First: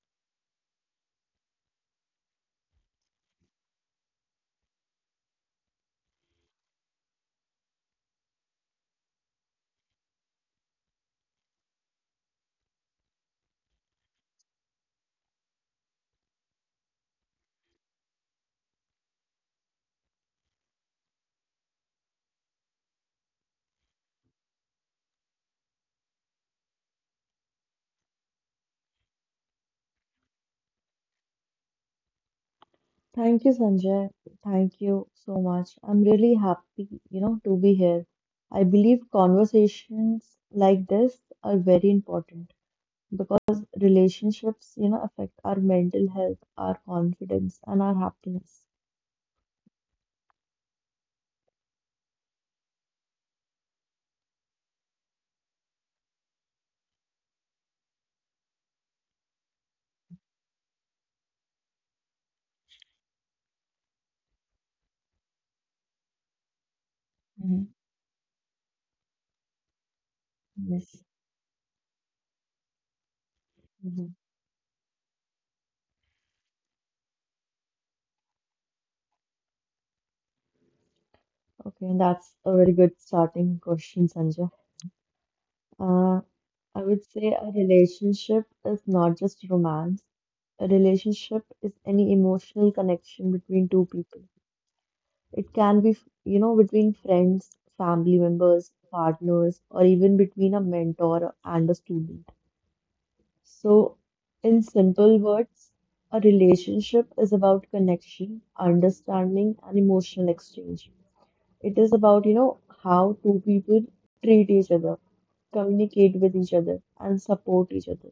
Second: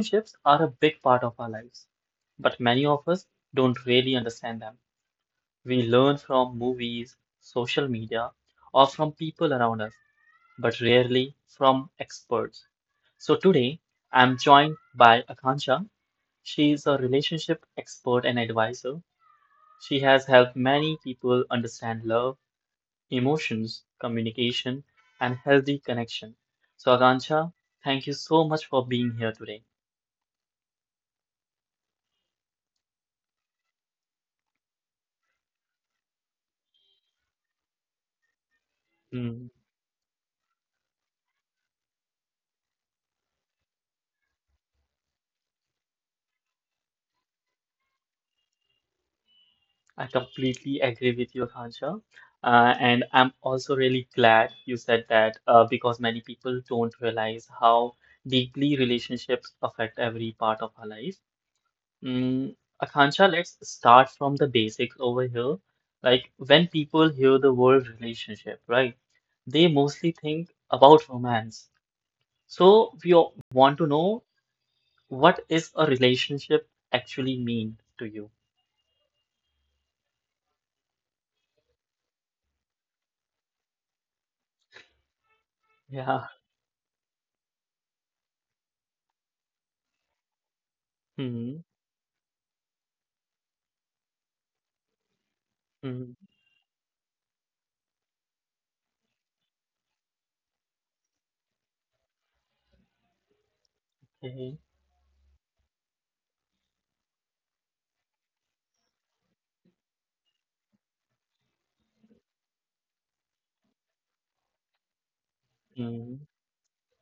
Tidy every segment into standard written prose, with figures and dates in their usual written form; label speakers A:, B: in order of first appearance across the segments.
A: Relationships are a big part of our lives, but many of us don't really understand them. We learn from movies, social media, or from people around us, but rarely from experts. So today, I'm joined by Akansha. She is a relationship expert and advisor. She has helped many people understand love, emotions, communication, and healthy connection. So, Akansha, thank you so much for being here today.
B: Thank you, Sanjay. Thank you so much. I'm really happy, to be here. I believe
A: Hmm.
B: conversations like this are very important because relationships, affect our mental health, our confidence, and our happiness.
A: I completely agree with you, Akansha. And I'm also really glad you said that because many people don't realize how deeply relationships affect every part of our life. Mm, Akansha, let's start from the basics over here. Like
B: Hmm.
A: when people hear the word relationship, right? They mostly
B: Yes.
A: think about romance. So we all
B: Mhm.
A: want to know what is a relationship actually mean to you?
B: Okay, and that's a very good starting question, Sanjay. Uh, I would
A: Yeah.
B: say a relationship is not just romance. A relationship is any
A: Hmm.
B: emotional connection between two people. It can be, between
A: Hmm.
B: friends, family members, partners, or even between a mentor and a student. So, in simple
A: Okay.
B: words, a relationship is about connection, understanding, and emotional exchange. It is about, how two people treat each other, communicate with each other, and
A: Hmm.
B: support each other.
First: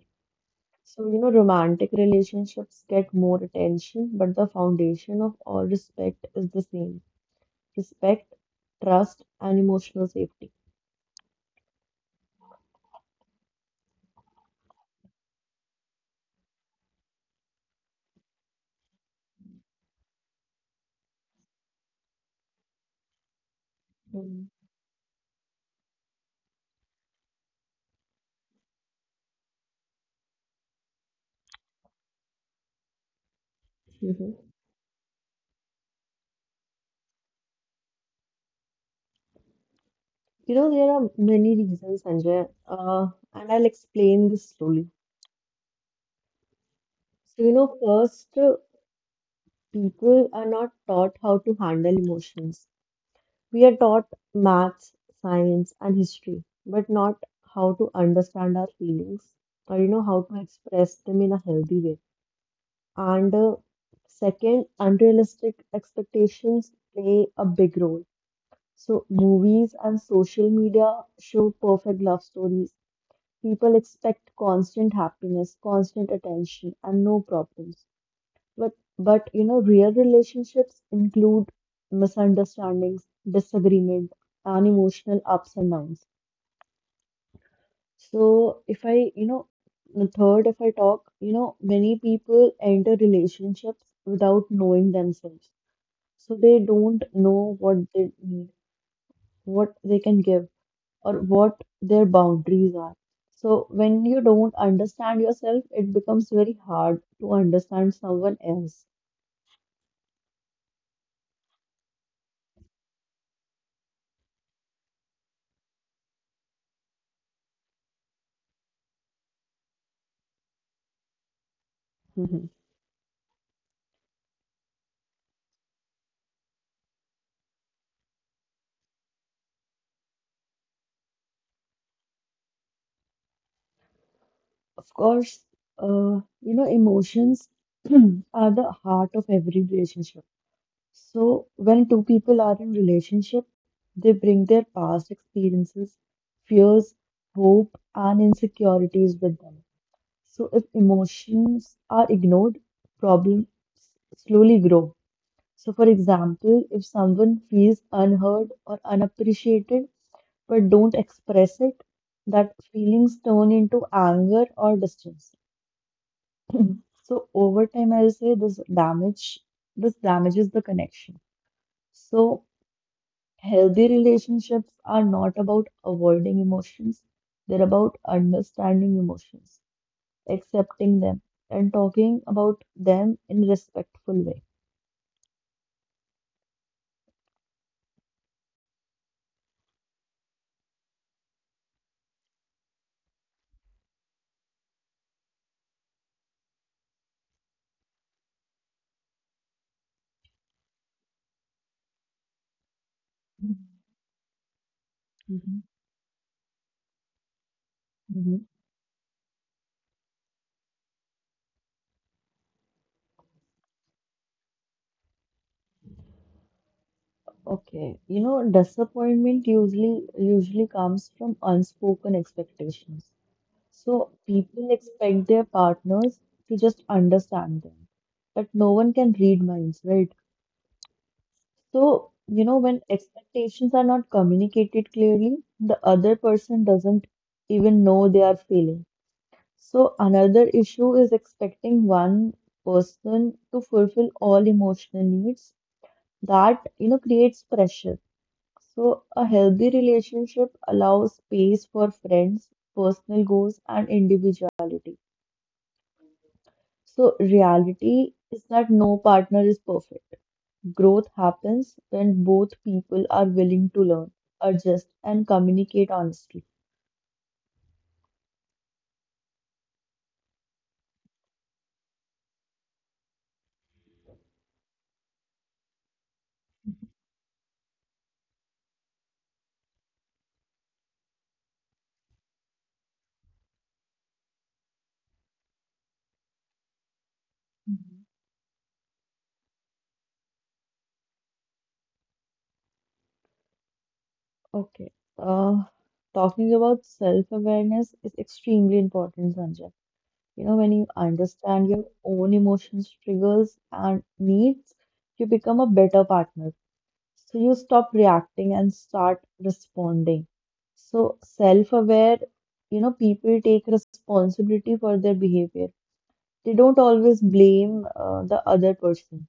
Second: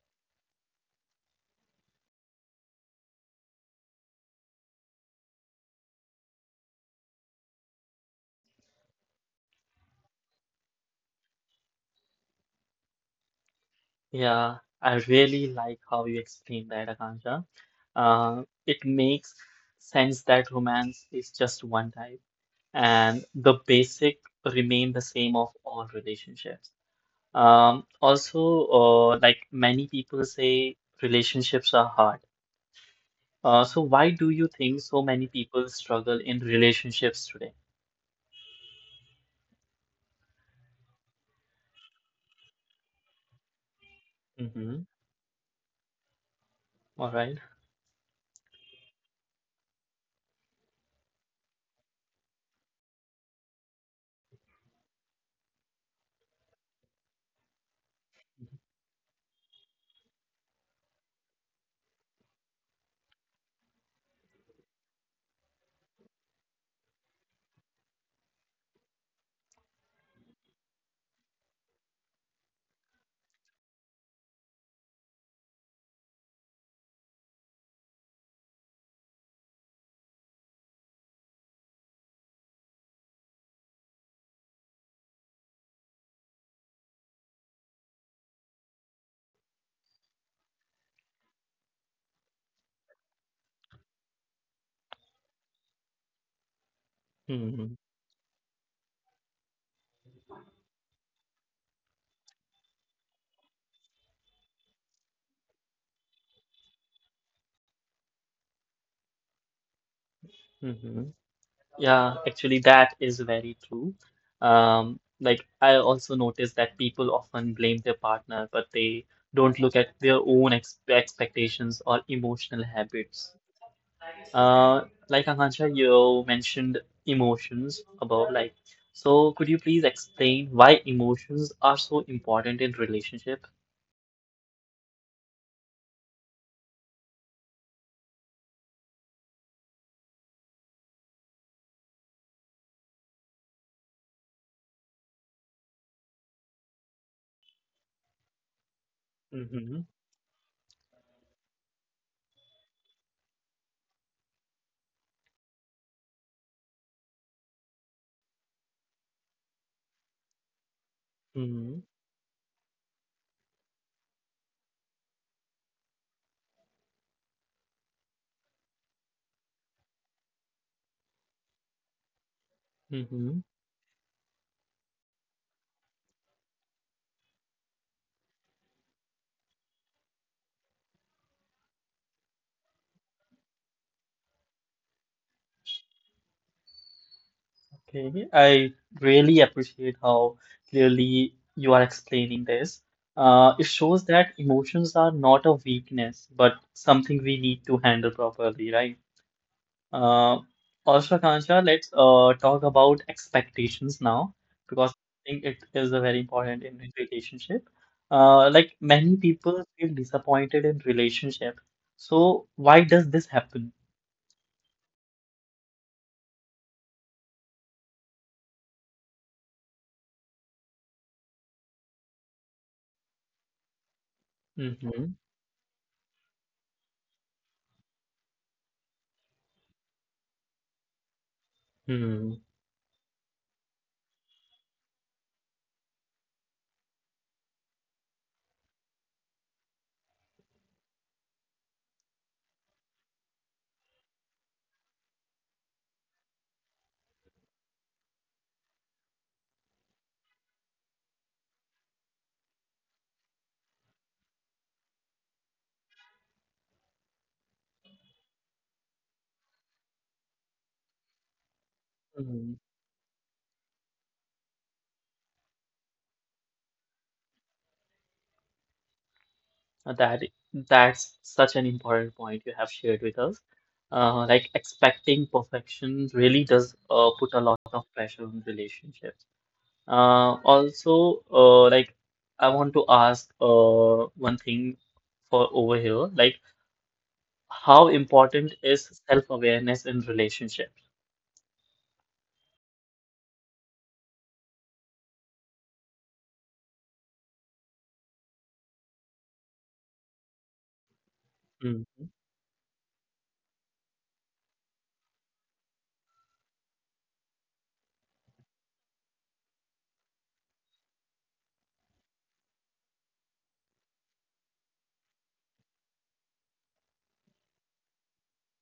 B: So, romantic relationships get more attention, but the foundation of all respect is the same respect, trust, and emotional safety.
A: Yeah. I really like how you explained that, Akansha. It makes sense that romance is just one type. And the
B: Mm,
A: basic remain the same of all relationships. Also, like many people say, relationships are hard. So
B: mhm.
A: why do you think so many people struggle in relationships today?
B: You know, there are many reasons, Sanjay, and I'll explain this slowly.
A: Mm-hmm.
B: So,
A: All right.
B: first, people are not taught how to handle emotions. We are taught maths, science, and history, but not how to understand our feelings or, how to express them in a healthy way. And second, unrealistic expectations play a big role. So, movies and social media show perfect love stories. People expect constant happiness, constant attention, and no problems. But, but you know, real relationships include misunderstandings, disagreement, and emotional ups and downs. So, if I, you know, the third, if I talk, you know, many people enter relationships without knowing themselves. So they don't know what they need,
A: Mm-hmm.
B: what they can give, or what their boundaries are. So, when you don't understand yourself, it becomes very hard to understand someone else.
A: Mm-hmm. Yeah, actually, that is very true. Like I also notice that people often blame their partner, but they don't look at their own ex
B: Mhm.
A: expectations or emotional habits. Uh, like Akansha, you mentioned emotions above, like, so could you please explain why emotions are so important in relationship?
B: Of course. You know, emotions are the heart of every relationship. So, when two people are in relationship, they bring their past experiences, fears, hope, and insecurities with them. So, if
A: Mm-hmm.
B: emotions are ignored, problems slowly grow. So, for example, if someone feels unheard or unappreciated but don't express it, that
A: Mm-hmm.
B: feelings turn into anger or distance. So, over time, I'll say this damages the connection. So, healthy
A: Mm-hmm.
B: relationships are not about avoiding emotions; they're about understanding emotions, accepting them, and talking about them in respectful way.
A: Okay. I really appreciate how clearly you are explaining this. It shows that emotions are not a weakness, but something we need to handle properly, right? Uh, also, Akansha, let's talk about expectations now because
B: Mhm.
A: I think it is a very important in relationship. Like many people feel disappointed in relationship. So why does this happen?
B: Okay, you know, disappointment usually comes from unspoken expectations. So people expect their
A: Mm-hmm.
B: partners to just understand them, but no one can read minds, right? So, you know,
A: Hmm.
B: when expectations are not communicated clearly, the other person doesn't even know they are feeling. So another issue is expecting one person to fulfill all emotional needs. That, you know, creates pressure. So a healthy relationship allows space for friends, personal goals, and individuality. So, reality is that no partner is perfect. Growth happens when both people are
A: Hmm.
B: willing to learn, adjust, and communicate honestly.
A: That that's such an important point you have shared with us. Like expecting perfection really does put a lot of pressure on relationship. Also, like I want to ask one thing for over here, like
B: Mhm.
A: how important is self-awareness in relationships?
B: Okay. Uh, Talking about self-awareness is extremely important, Sanjay. You know, when you understand your
A: Mm.
B: own emotions, triggers, and needs, you become a better partner. So you stop reacting and start responding. So self-aware, you know, people take responsibility for their behavior. They don't always blame the other person.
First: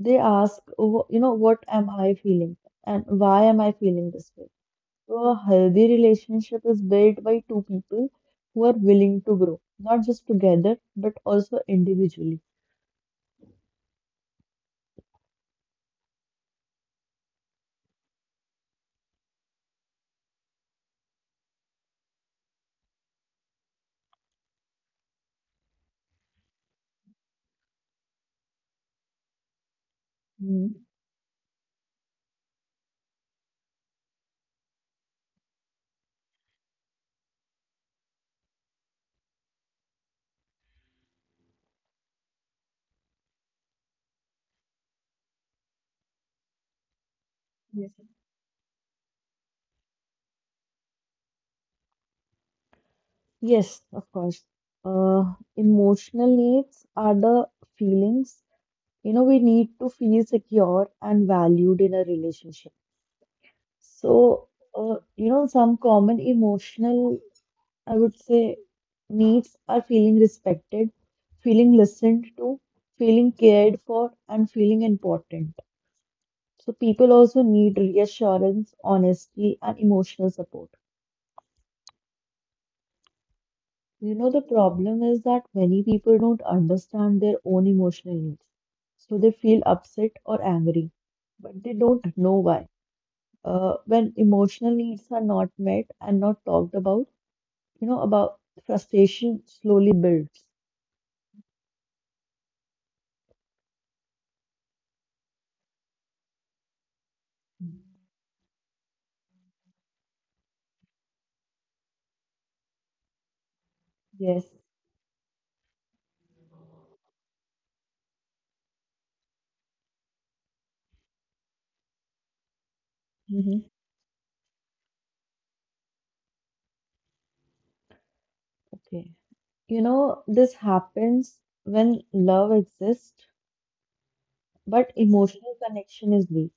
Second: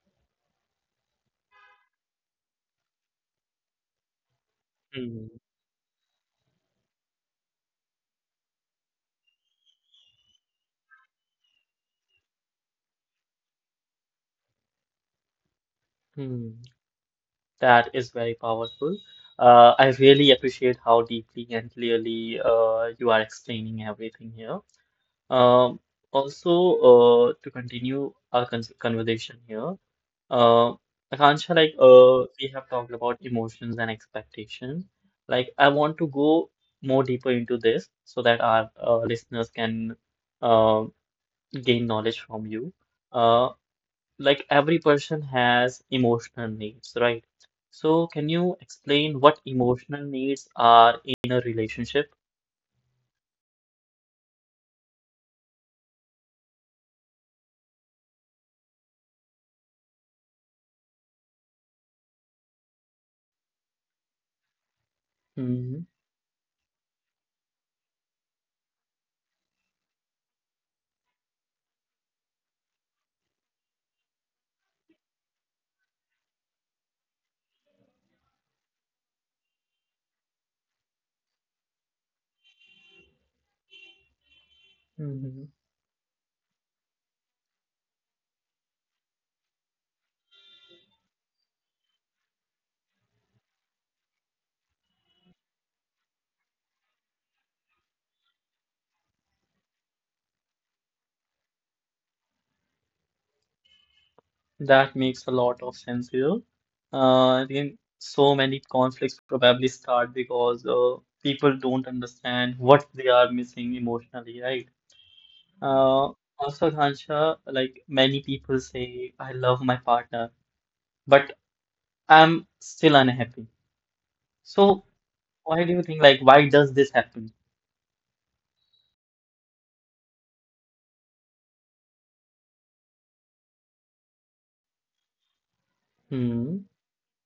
B: They ask, "Oh, you know, what am I feeling and why am I feeling this way?" So
A: Mm.
B: a healthy relationship is built by two people who are willing to grow, not just together, but also individually.
A: Mm. That is very powerful. I really appreciate how deeply and clearly you are explaining everything here. Um, also, to continue our conversation here, Uh,
B: Hmm.
A: Akansha, like we have talked about emotions and expectations. Like, I want to go more deeper into this so that our listeners can uh, gain knowledge from you. Uh, like every person has emotional needs, right? So, can you explain what emotional needs are in a relationship?
B: Yes, of course. Emotional needs are the feelings. You know, we need to feel secure and valued in a relationship. So, you know, some common emotional, I would say, needs are feeling respected, feeling listened to, feeling cared for, and feeling important. So, people also need reassurance, honesty, and emotional support. You know, the problem
A: Mm-hmm.
B: is that many people don't understand their own emotional needs. So they feel upset or angry, but they don't know why. When emotional needs are not met and not talked about, you know, about frustration slowly builds.
A: That makes a lot of sense here. I think so many conflicts probably start because people don't understand what they are missing emotionally, right?
B: Yes.
A: Uh, also, Ghansha, like many people say, I love my partner, but I'm still unhappy.
B: Hmm.
A: So, why do you think, like, why does this happen?
B: Okay. You know, this happens when love exists, but emotional
A: Hmm.
B: connection is weak.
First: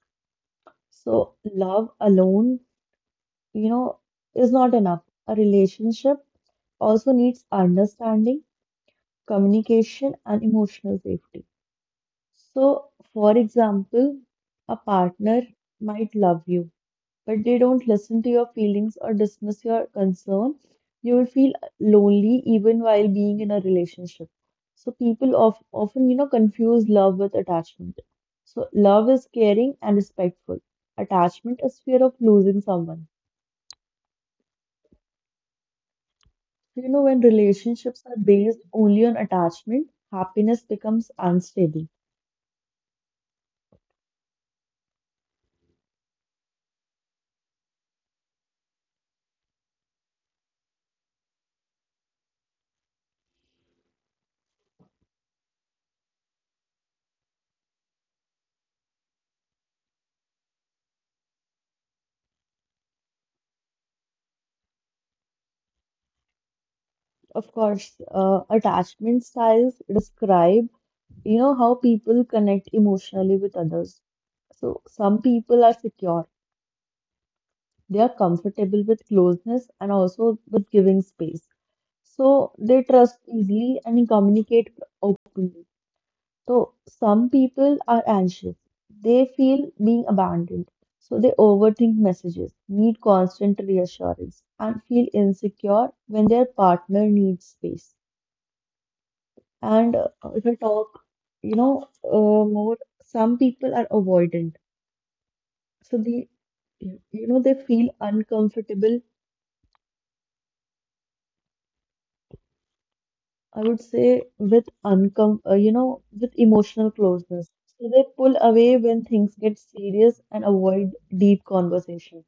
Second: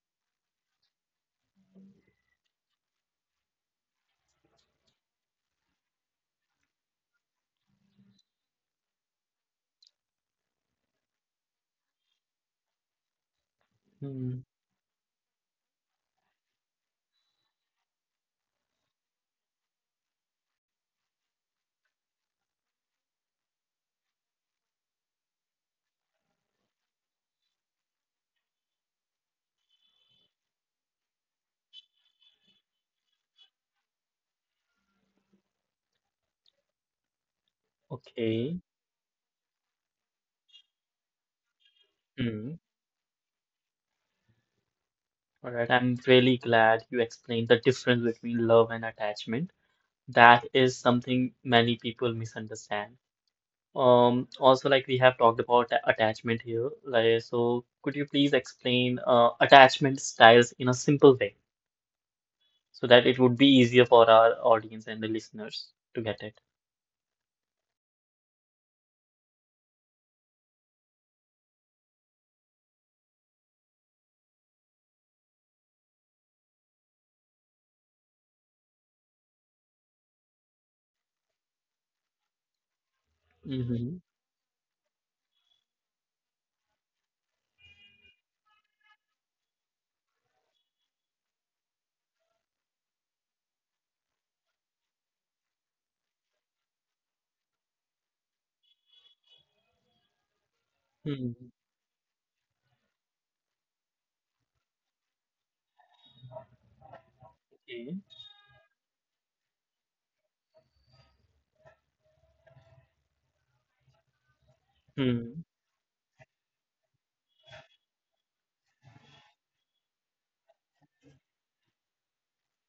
B: So love alone, you know, is not enough. A relationship also needs understanding, communication, and emotional safety. So, for example,
A: Hmm.
B: a partner might love you, but they don't listen to your feelings or dismiss your concern. You will feel lonely even while being in a relationship. So, people often, you know, confuse love with attachment. So, love is caring and respectful. Attachment is fear of losing someone. You know, when relationships are
A: Okay.
B: based only on attachment, happiness becomes unstable.
A: Hmm. All right. I'm really glad you explained the difference between love and attachment. That is something many people misunderstand. Also, like we have talked about attachment here, like so, could you please explain attachment styles in a simple way so that it would be easier for our audience and the listeners to get it?
B: Of course. Attachment styles describe, you know, how people connect emotionally with others. So some people are secure. They are comfortable with closeness and also with giving space. So they trust
A: Mm-hmm.
B: easily and communicate openly. So some people are anxious. They feel being abandoned. So they overthink messages, need constant reassurance, and feel insecure when their partner needs space. And if I
A: Hmm.
B: talk, more, some people are avoidant. So they, you know, they
A: Okay.
B: feel uncomfortable, I would say, with uncom you know, with emotional closeness. So they pull away when things get serious and avoid deep conversation.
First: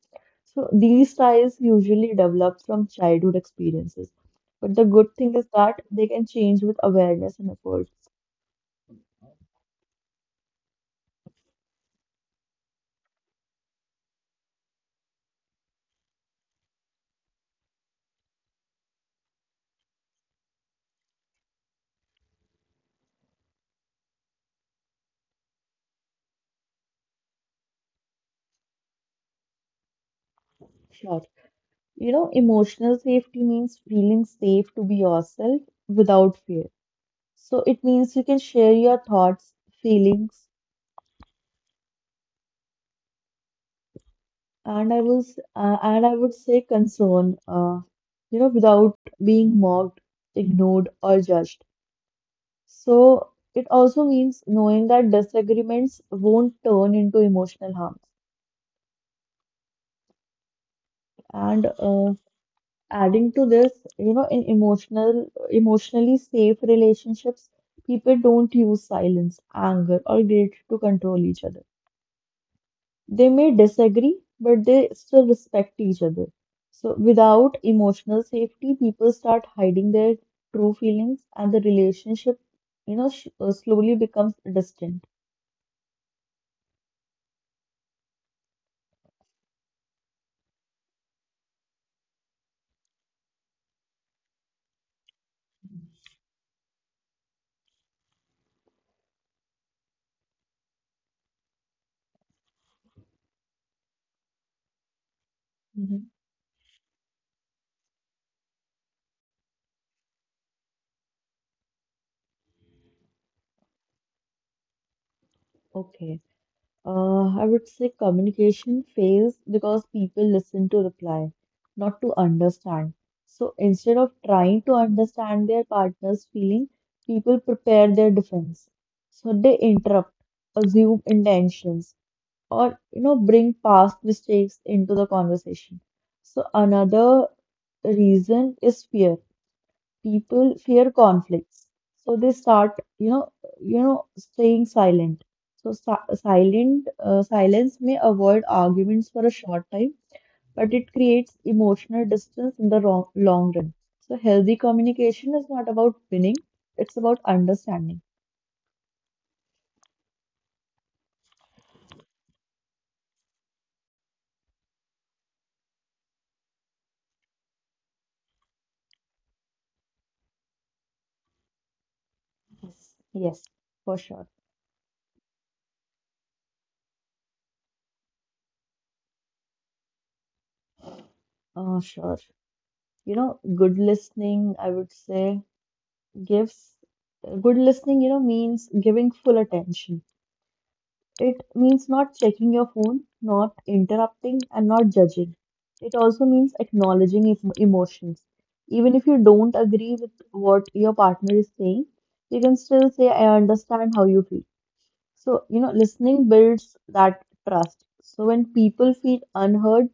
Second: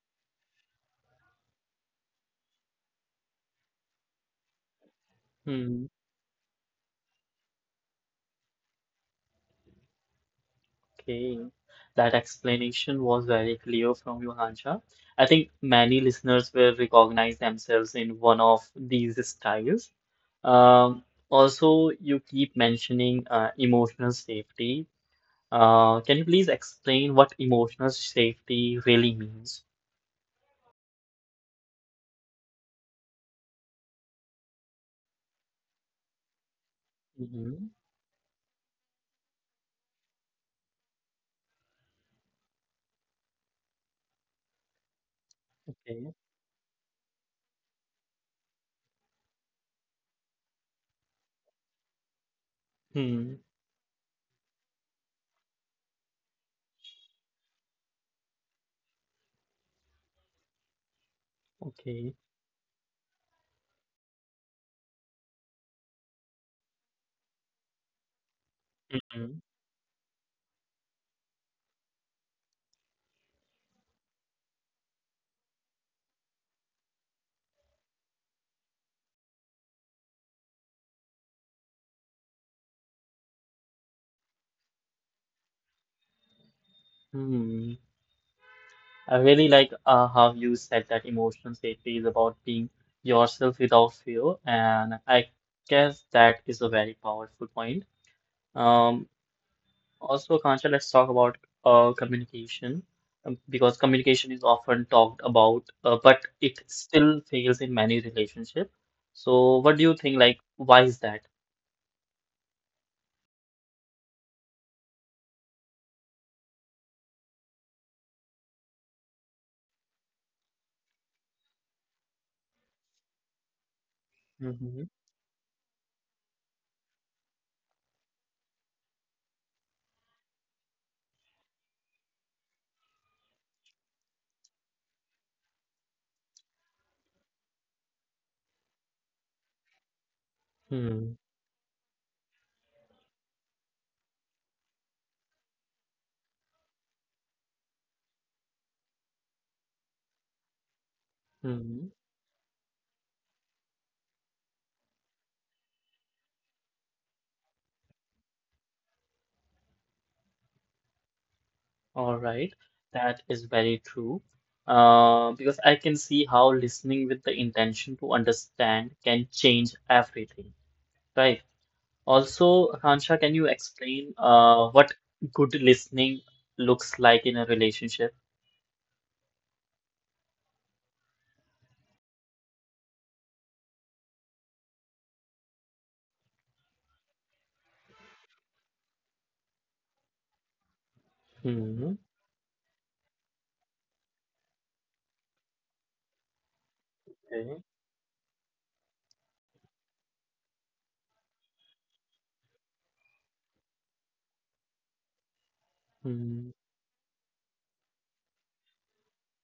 B: So these styles usually develop from childhood experiences. But the good thing is that
A: Hmm.
B: they can change with awareness and effort.
A: Okay, that explanation was very clear from you, Hanja. I think many listeners will recognize themselves in one of these styles. Um, also, you keep mentioning emotional safety. Can you please explain what emotional safety really means?
B: Sure. You know, emotional safety means feeling safe to be yourself without fear.
A: Hmm.
B: So it means you can share your thoughts, feelings,
A: Okay.
B: and I would say concern, you know, without being mocked, ignored, or judged.
A: Hmm.
B: So it also means knowing that disagreements won't turn into emotional harm. And
A: Okay.
B: adding to this, you know, in emotionally safe relationships, people don't use
A: Hmm.
B: silence, anger, or guilt to control each other. They may disagree, but they still respect each other. So, without emotional safety, people start hiding their true feelings, and the relationship, you know, slowly becomes distant.
A: Hmm. I really like how you said that emotional safety is about being yourself without fear, and I guess that is a very powerful point. Um, also, Kancha, let's talk about communication because communication is often talked about, but
B: Mhm.
A: it still fails in many relationships. So, what do you think? Like, why is that?
B: Okay. I would say communication fails because people listen to reply, not to understand. So instead of
A: Mm-hmm.
B: trying to understand their partner's feeling, people prepare their defense. So they interrupt, assume intentions, or you know bring past mistakes into the conversation. So another reason is fear. People fear conflicts, so they start you know staying silent. So silent silence may avoid arguments for a short time, but it creates emotional distance in the long run. So healthy communication is not about winning, it's about understanding.
A: All right, that is very true. Because I can see how listening with the intention to understand can change everything, right? Also, Akansha,
B: yes
A: can you
B: yes
A: explain
B: for sure.
A: what good listening looks like in a relationship?
B: Sure. You know, good listening I would say gives good listening, you know, means giving full attention. It
A: Hmm.
B: means not checking your phone, not interrupting, and not judging. It also means acknowledging
A: Okay.
B: emotions, even if you don't agree with what your partner is saying. You can still say, "I understand how you feel." So you know, listening builds
A: Hmm.
B: that trust. So when people feel unheard,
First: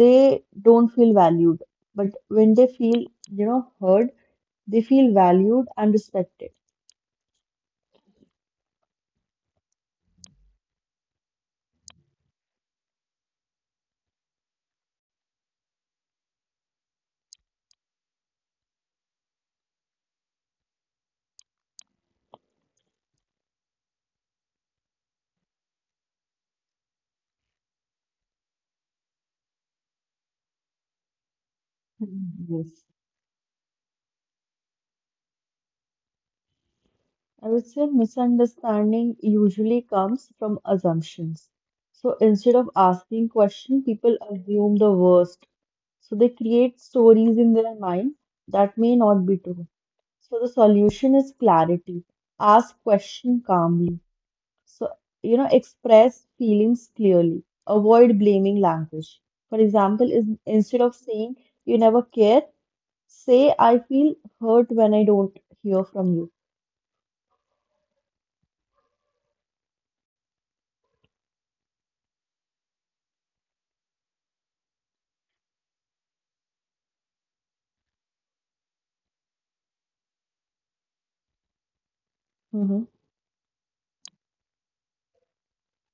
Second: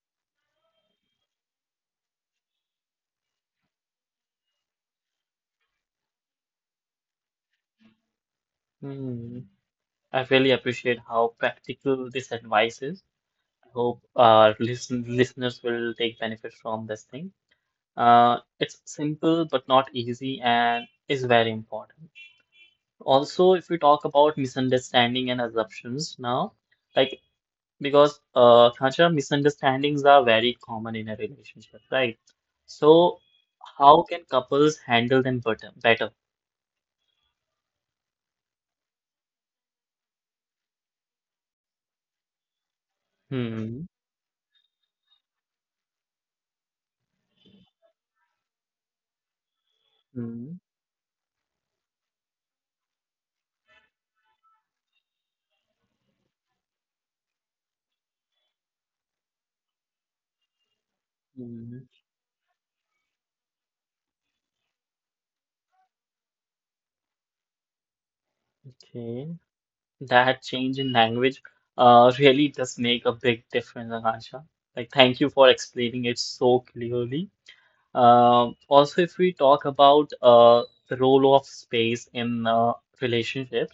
B: they don't feel valued, but when they feel, you know, heard, they feel valued and respected.
A: Hmm. I really appreciate how practical this advice is. I hope listeners will take benefit from this thing. It's simple but not easy and is very important. Also, if we talk about misunderstanding and assumptions now, like because Khansha, misunderstandings are very common in a relationship,
B: Yes.
A: right? So how can couples handle them better?
B: I would say misunderstanding usually comes from assumptions. So instead of asking questions, people assume the
A: Hmm.
B: worst. So they create stories in their mind that may not be true. So the solution is
A: Hmm.
B: clarity. Ask question calmly. So, you know, express feelings clearly. Avoid blaming language. For example, is instead of saying "you never care",
A: Hmm.
B: say, "I feel hurt when I don't hear from you."
A: Okay. That change in language really does make a big difference, Akansha. Like thank you for explaining it so clearly. Also, if we talk about
B: Mhm.
A: the role of space in relationships,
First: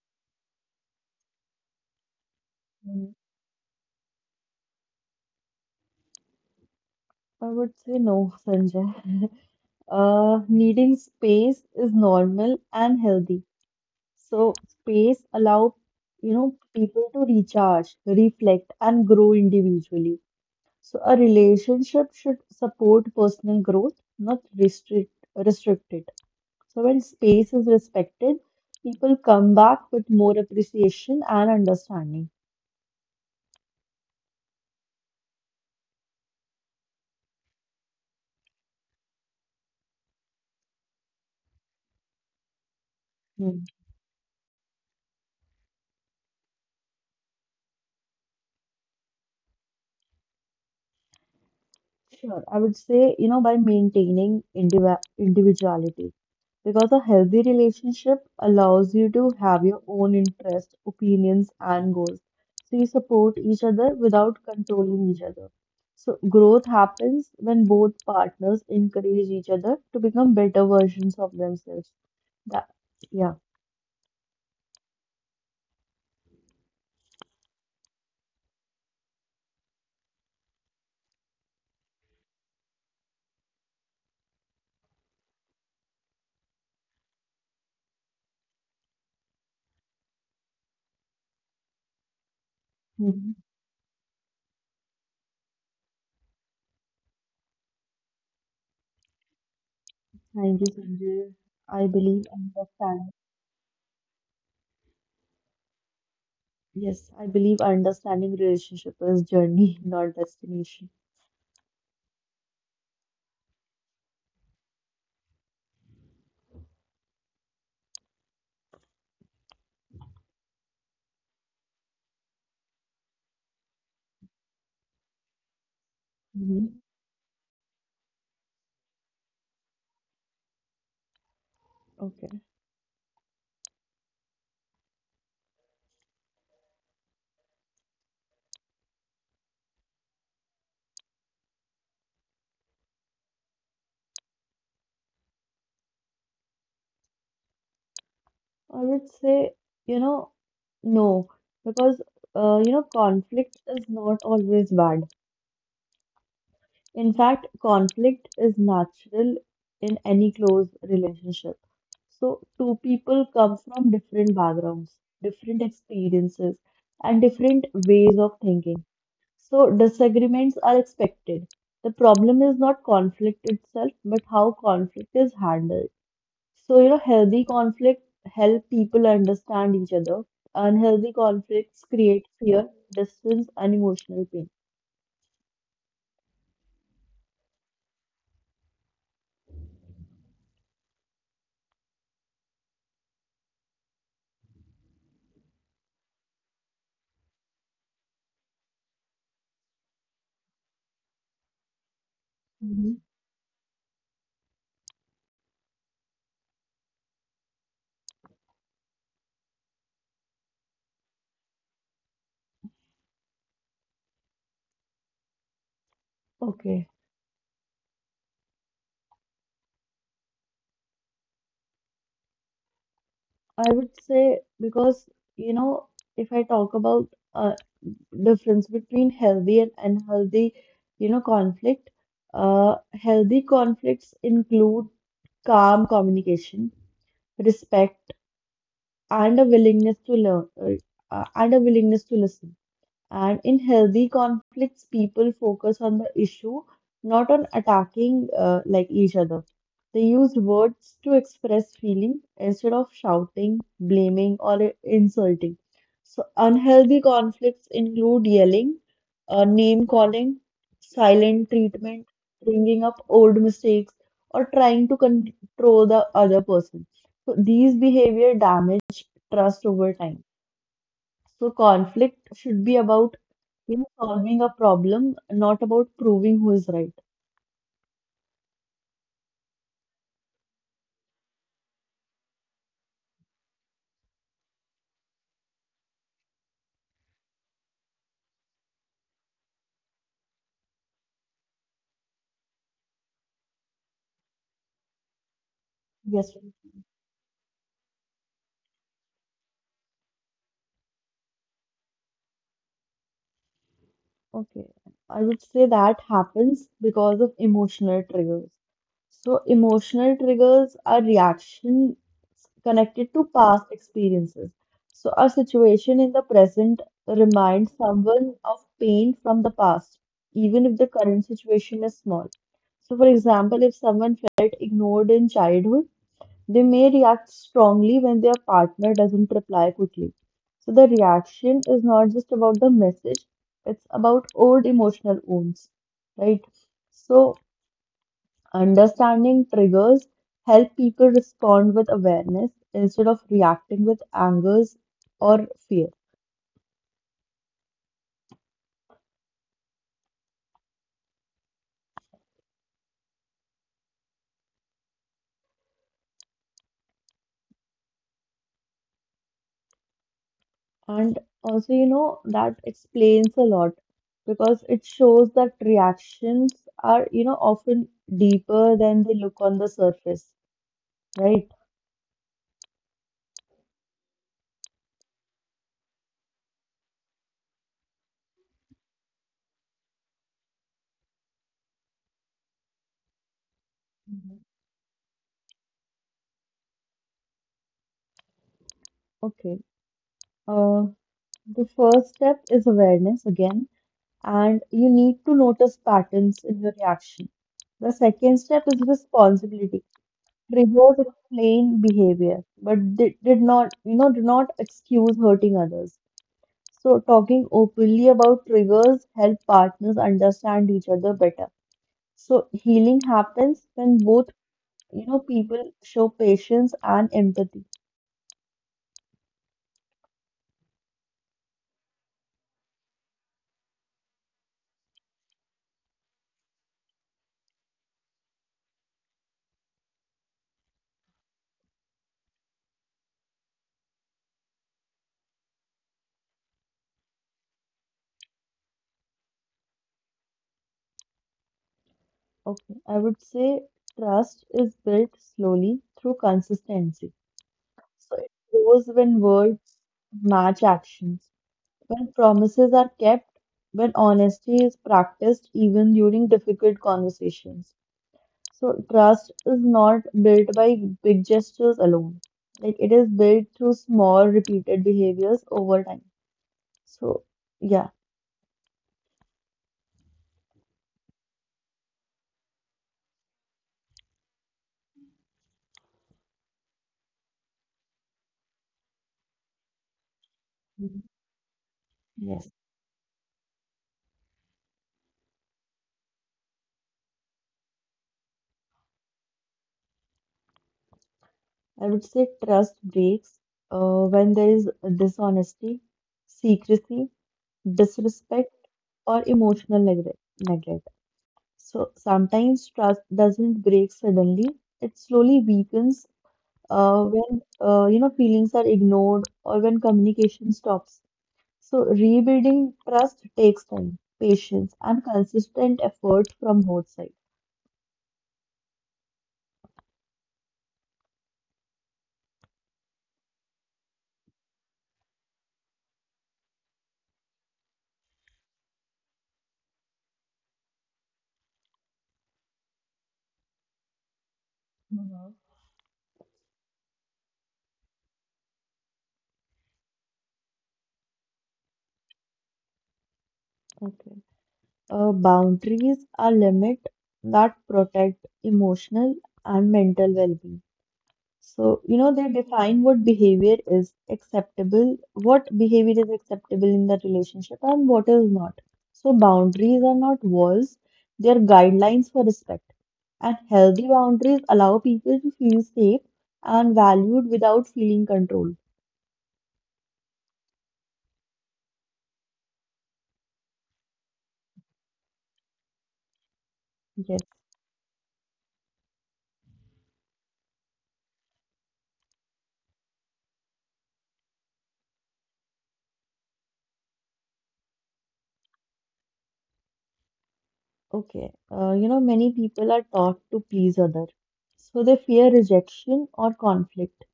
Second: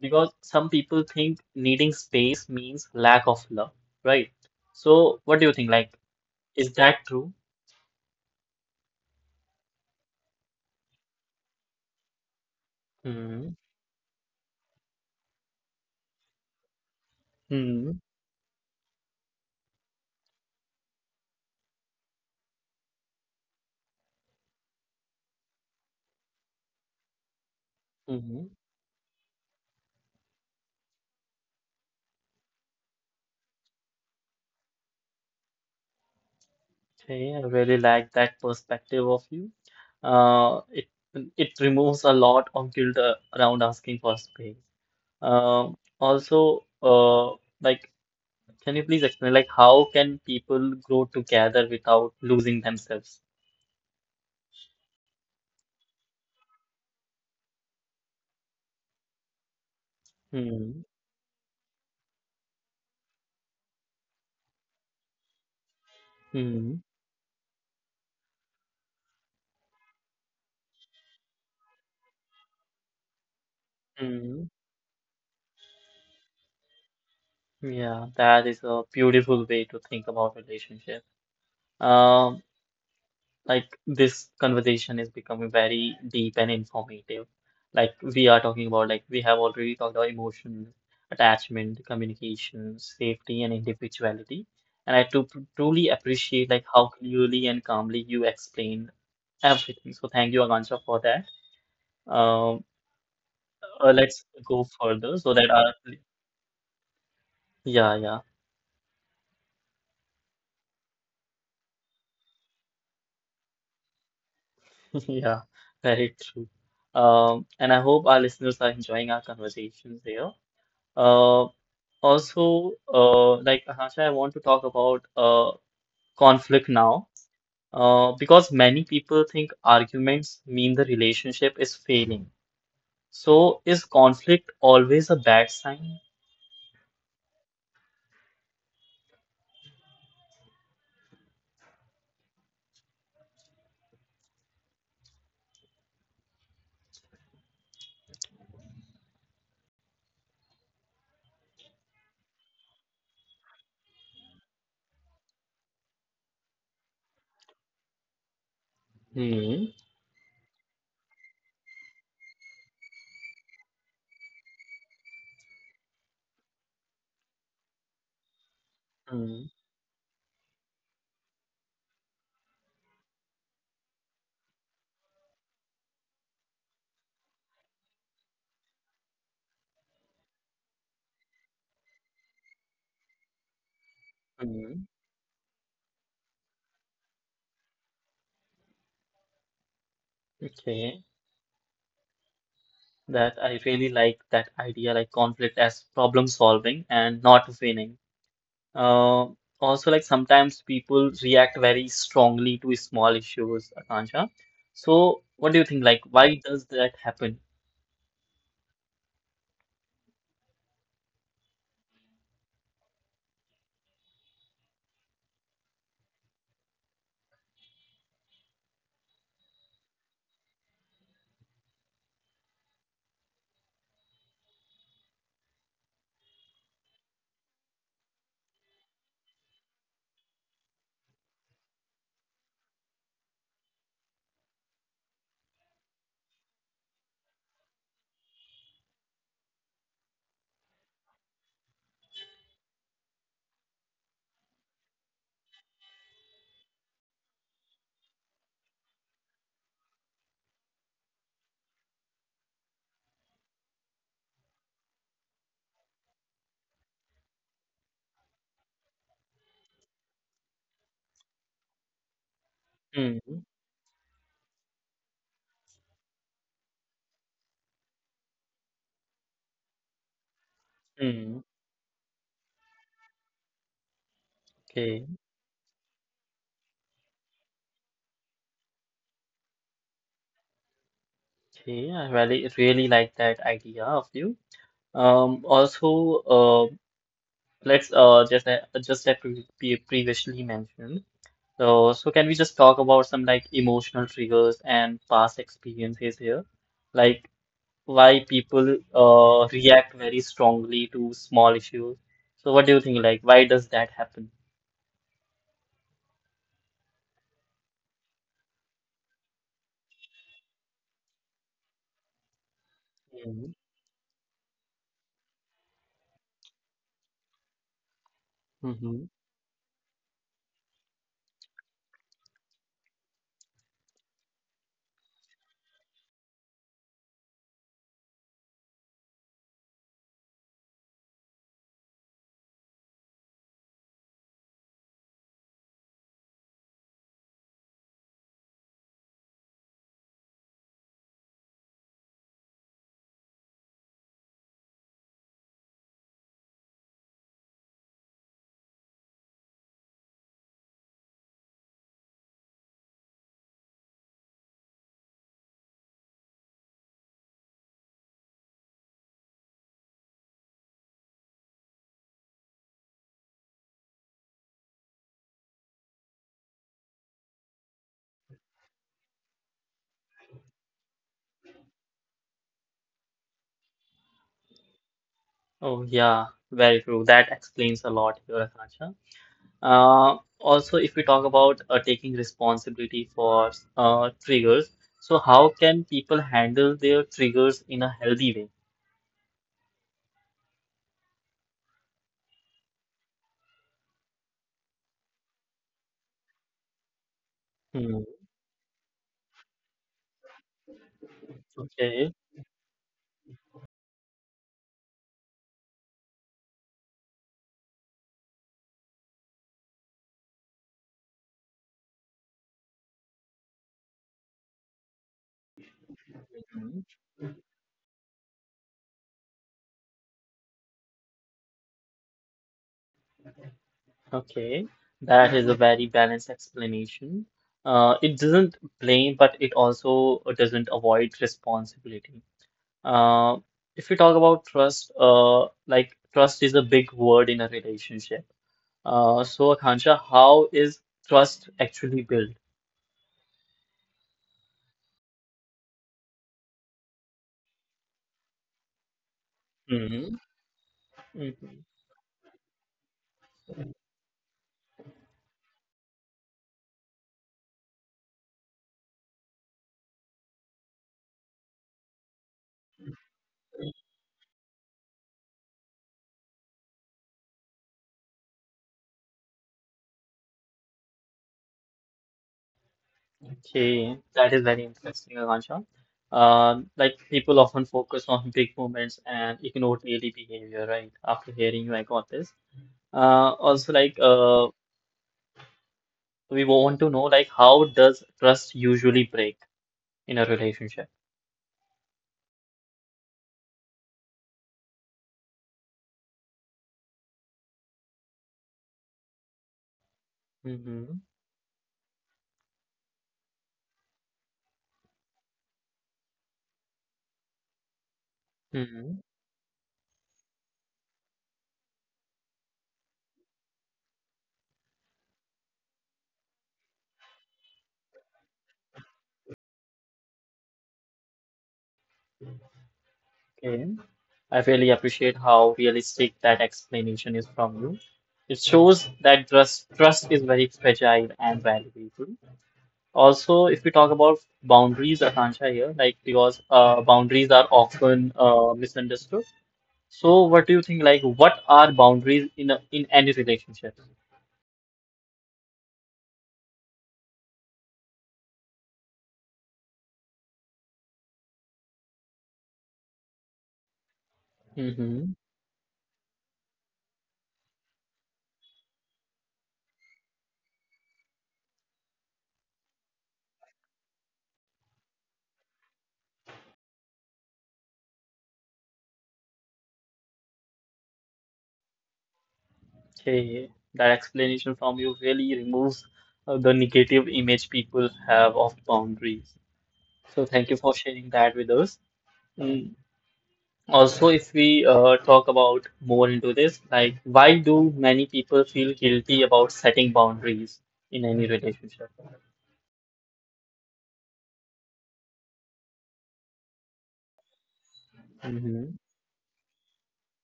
A: because some people think needing space means
B: Mhm.
A: lack of love, right? So, what do you think? Like, is that
B: I
A: true?
B: would say no, Sanjay. Needing space is normal and healthy.
A: Hmm.
B: So space allow, you know, people to recharge,
A: Hmm.
B: reflect, and grow individually. So a relationship should support personal growth, not restrict it. So when space is respected, people
A: Hmm.
B: come back with more appreciation and understanding.
A: Okay, I really like that perspective of you. Uh, it it removes a lot
B: Hmm.
A: of guilt around asking for space. Also, like, can you please explain, like, how can people grow
B: Sure, I would
A: together
B: say, you
A: without
B: know, by
A: losing
B: maintaining
A: themselves?
B: individuality, because a healthy relationship allows you to have your own interests, opinions, and goals.
A: Hmm.
B: So you support each other without controlling each other. So growth happens when both
A: Hmm.
B: partners encourage each other to become better versions of themselves. That, yeah.
A: Hmm. Yeah, that is a beautiful way to think about relationship. Um, like this conversation is becoming very deep and informative. Like we are talking about, like we have already talked about emotions,
B: Mhm.
A: attachment, communication, safety, and individuality. And I to truly appreciate like how clearly and calmly
B: Thank you,
A: you
B: Sanjay.
A: explain
B: I believe
A: everything. So thank you,
B: understanding.
A: Akansha, for that. Um, let's
B: Yes, I
A: go
B: believe
A: further so that
B: understanding
A: our.
B: relationship is journey, not
A: Yeah,
B: destination.
A: yeah. Yeah, very true. And I hope our listeners are enjoying our conversations here. Uh, also, like Asha, I
B: Mhm.
A: want to talk about conflict now because many people think
B: Okay.
A: arguments mean the relationship is failing. So, is conflict always a bad sign?
B: I would say, you know, no, because, you know, conflict is not always bad. In fact, conflict is natural in
A: Hmm.
B: any close relationship. So, two people come from different backgrounds, different experiences, and different ways of thinking.
A: Hmm.
B: So, disagreements are expected. The problem is not conflict itself, but how conflict is handled. So, you know, healthy conflict help people understand each other. Unhealthy conflicts create fear,
A: Hmm.
B: distance, and emotional pain.
A: Okay. That I really like that idea, like conflict as problem solving and not winning. Uh, also, like sometimes people react very strongly to small issues, Akansha. So,
B: Mhm.
A: what do you think? Like, why does that happen?
B: Okay, I would say because, you know, if I talk about uh, difference between healthy and unhealthy, you know, conflict, healthy conflicts include calm communication, respect, and a willingness to learn, uh, and a willingness to listen. And in healthy conflicts, people focus on the issue, not on attacking like each other. They use words to express feeling instead of shouting, blaming, or insulting. So unhealthy conflicts include yelling, name calling,
A: Hmm.
B: silent treatment, bringing up old mistakes, or trying to control the other person. So these behavior damage
A: Hmm.
B: trust over time. So conflict should be
A: Okay.
B: about you know, solving a problem, not about proving who is right.
A: Okay. I really, really like that idea of you. Also, uh, let's just that we previously mentioned. So can we just talk about some like emotional triggers and past experiences here? Like, why
B: Yes.
A: people react very strongly to small issues. So what do you think? Like, why does that happen?
B: Okay. I would say that happens because of emotional triggers. So emotional triggers are reactions connected to past experiences. So a situation in the present
A: Mm-hmm.
B: reminds someone of pain from the past, even if the current situation is small. So for example, if someone felt ignored in childhood, they may react strongly when their partner doesn't reply quickly. So the reaction is not just about the message, it's about old emotional wounds, right? So understanding triggers help people respond with awareness instead of reacting with angers or fear. And also, you know, that explains a lot because it shows that reactions are, you know, often deeper than they look on the surface, right?
A: Oh yeah, very true. That explains a lot here, Akansha. Also, if we talk about taking responsibility for triggers, so how can people
B: Mhm.
A: handle their triggers in a healthy way?
B: Okay. Uh, the first step is awareness again, and you need to notice
A: Hmm.
B: patterns in your reaction. The second step is responsibility.
A: Okay.
B: Reward explain behavior, but did not, you know, do not excuse hurting others. So talking openly about triggers help partners understand each other better. So healing happens when both, you know, people show patience and empathy.
A: Okay, that is a very balanced explanation. It doesn't blame, but it also doesn't avoid responsibility. Uh, if we talk about trust, like trust is a big word in a relationship. So, Akansha, how is trust actually built?
B: Okay, I would say trust is built slowly through consistency.
A: Hmm.
B: So it grows when
A: Hmm.
B: words match actions, when promises are kept, when honesty is practiced even during difficult conversations. So trust is not built by big gestures alone. Like it is built through small repeated behaviors over time. So yeah.
A: Okay, that is very interesting, Akansha. Like people often focus on big moments and ignore daily behavior, right? After hearing you, I got this. Uh,
B: Mhm.
A: also, like uh,
B: Yes.
A: we want to know like how does trust usually break in a relationship?
B: I would say trust breaks when there is dishonesty, secrecy,
A: Mm-hmm.
B: disrespect, or emotional neglect. So sometimes trust doesn't break suddenly. It slowly weakens
A: Hmm.
B: when you know feelings are ignored or when communication stops. So rebuilding trust takes time, patience, and consistent effort from both sides.
A: Okay. I really appreciate how realistic that explanation is from you. It shows that trust is very fragile and valuable. Also, if we talk about boundaries, Akansha here, like because boundaries are often
B: Hmm.
A: misunderstood. So, what do you think? Like, what are boundaries in any relationship?
B: Okay. Boundaries are limit that protect emotional and mental well-being. So, you know, they define what behavior is acceptable, what behavior is acceptable in that relationship and what is not. So boundaries are not walls, they are guidelines for respect. And healthy boundaries allow people to feel safe and valued without feeling controlled.
A: Okay, that explanation from you really removes the negative image people have of boundaries. So
B: Yes,
A: thank you for sharing that with us. Mm. Also, if we talk about more into this, like why do many people feel guilty about setting boundaries in any relationship?
B: okay. You know, many people are taught to please others, so they fear
A: Hmm.
B: rejection or conflict.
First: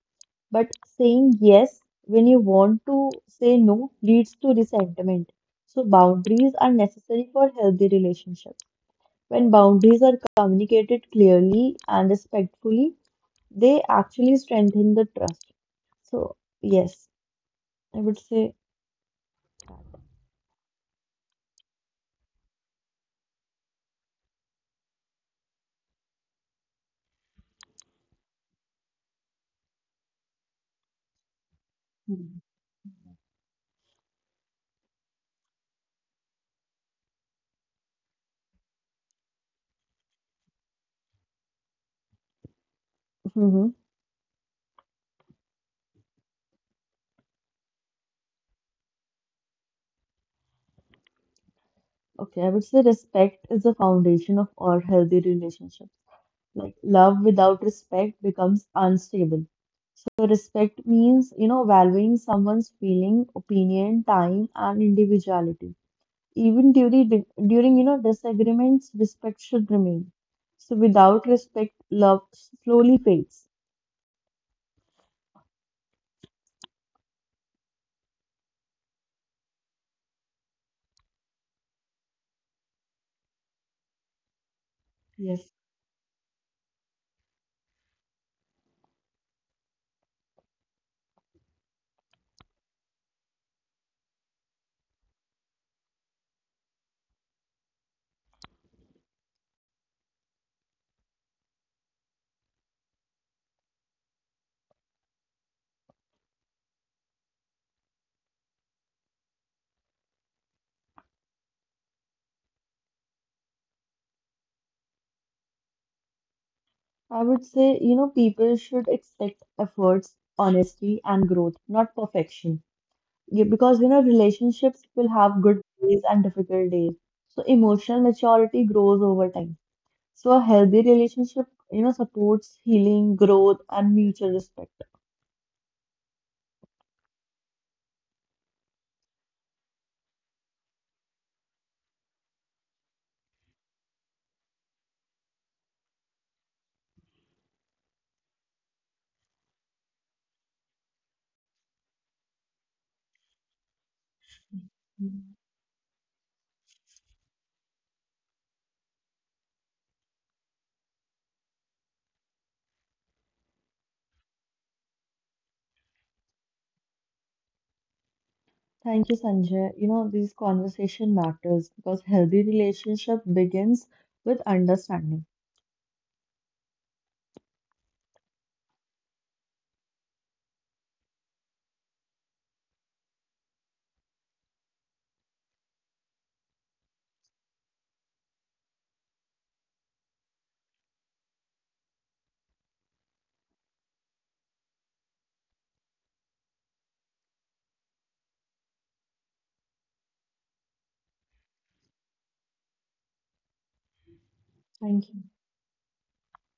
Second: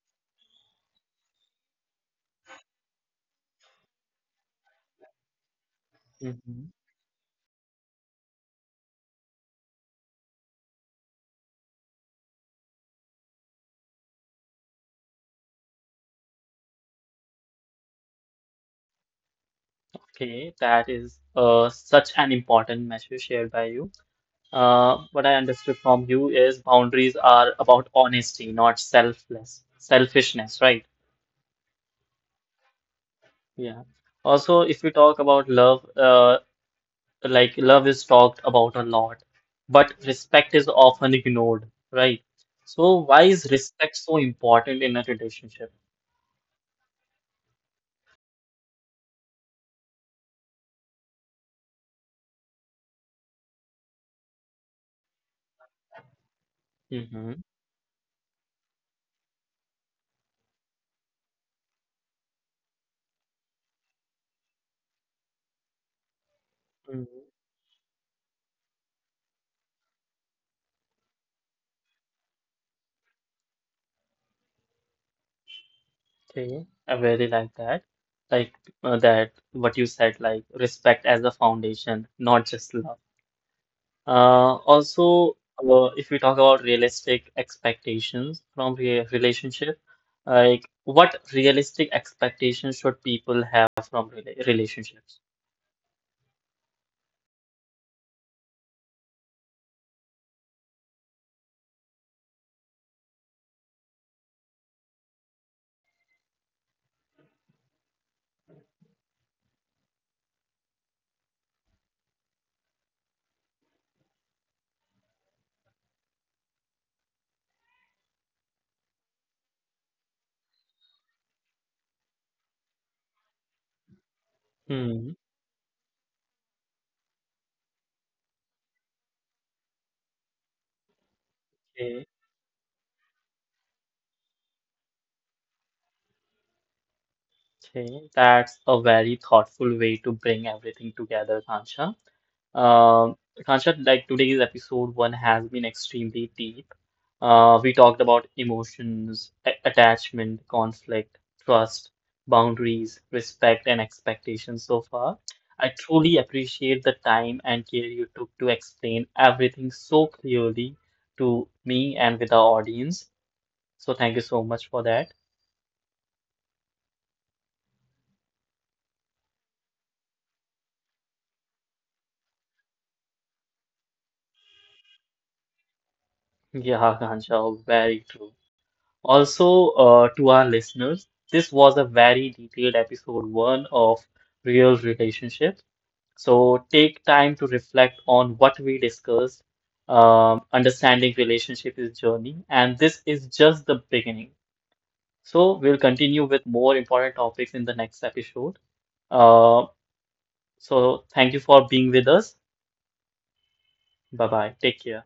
B: But saying yes when you want to say no leads to resentment. So boundaries are
A: Hmm.
B: necessary for healthy relationships. When boundaries are communicated clearly and respectfully, they actually strengthen the trust. So yes, I would say.
A: Okay, that is such an important message shared by you. What I understood from you is boundaries are about honesty, not selfishness, right?
B: Hmm.
A: Yeah. Also, if we talk about love, like love is talked about a lot, but respect is often ignored, right? So,
B: Hmm.
A: why is respect so important in a relationship?
B: Okay, I would say respect is the foundation of all healthy relationships. Like love without
A: Mm-hmm.
B: respect becomes unstable. So respect means, you know, valuing someone's feeling, opinion, time, and individuality. Even during during you
A: Mm-hmm.
B: know disagreements, respect should remain. So without respect, love slowly fades.
A: Okay, I really like that. Like, that, what you said, like respect as a foundation, not just love. Uh,
B: Yes.
A: also, uh, if we talk about realistic expectations from re relationship, like what realistic expectations should people have from relationships?
B: I would say, you know, people should expect efforts, honesty, and growth, not perfection. Yeah. Because, you know, relationships will have good
A: Hmm.
B: days and difficult days. So emotional maturity grows over time. So a healthy relationship, you know, supports
A: Okay.
B: healing, growth, and mutual respect.
A: Okay. That's a very thoughtful way to bring everything together, Kansha. Akansha, like today's episode one has been extremely deep. We talked about emotions, attachment, conflict, trust, boundaries, respect, and
B: Mhm.
A: expectations so far. I truly appreciate the time and care you took to explain everything so clearly to me and with our audience. So thank you so much for that.
B: Thank you, Sanjay. You know, this conversation matters because healthy relationship begins with understanding.
A: Yeah, Akansha, very true. Also, to our listeners, this was a very detailed episode one of Real Relationships. So take time to reflect on what we discussed. Understanding relationship is journey, and this is just the beginning. So we'll continue with more important topics in the next episode. Uh, so thank you for being with us.
B: Thank you.
A: Bye bye. Take care.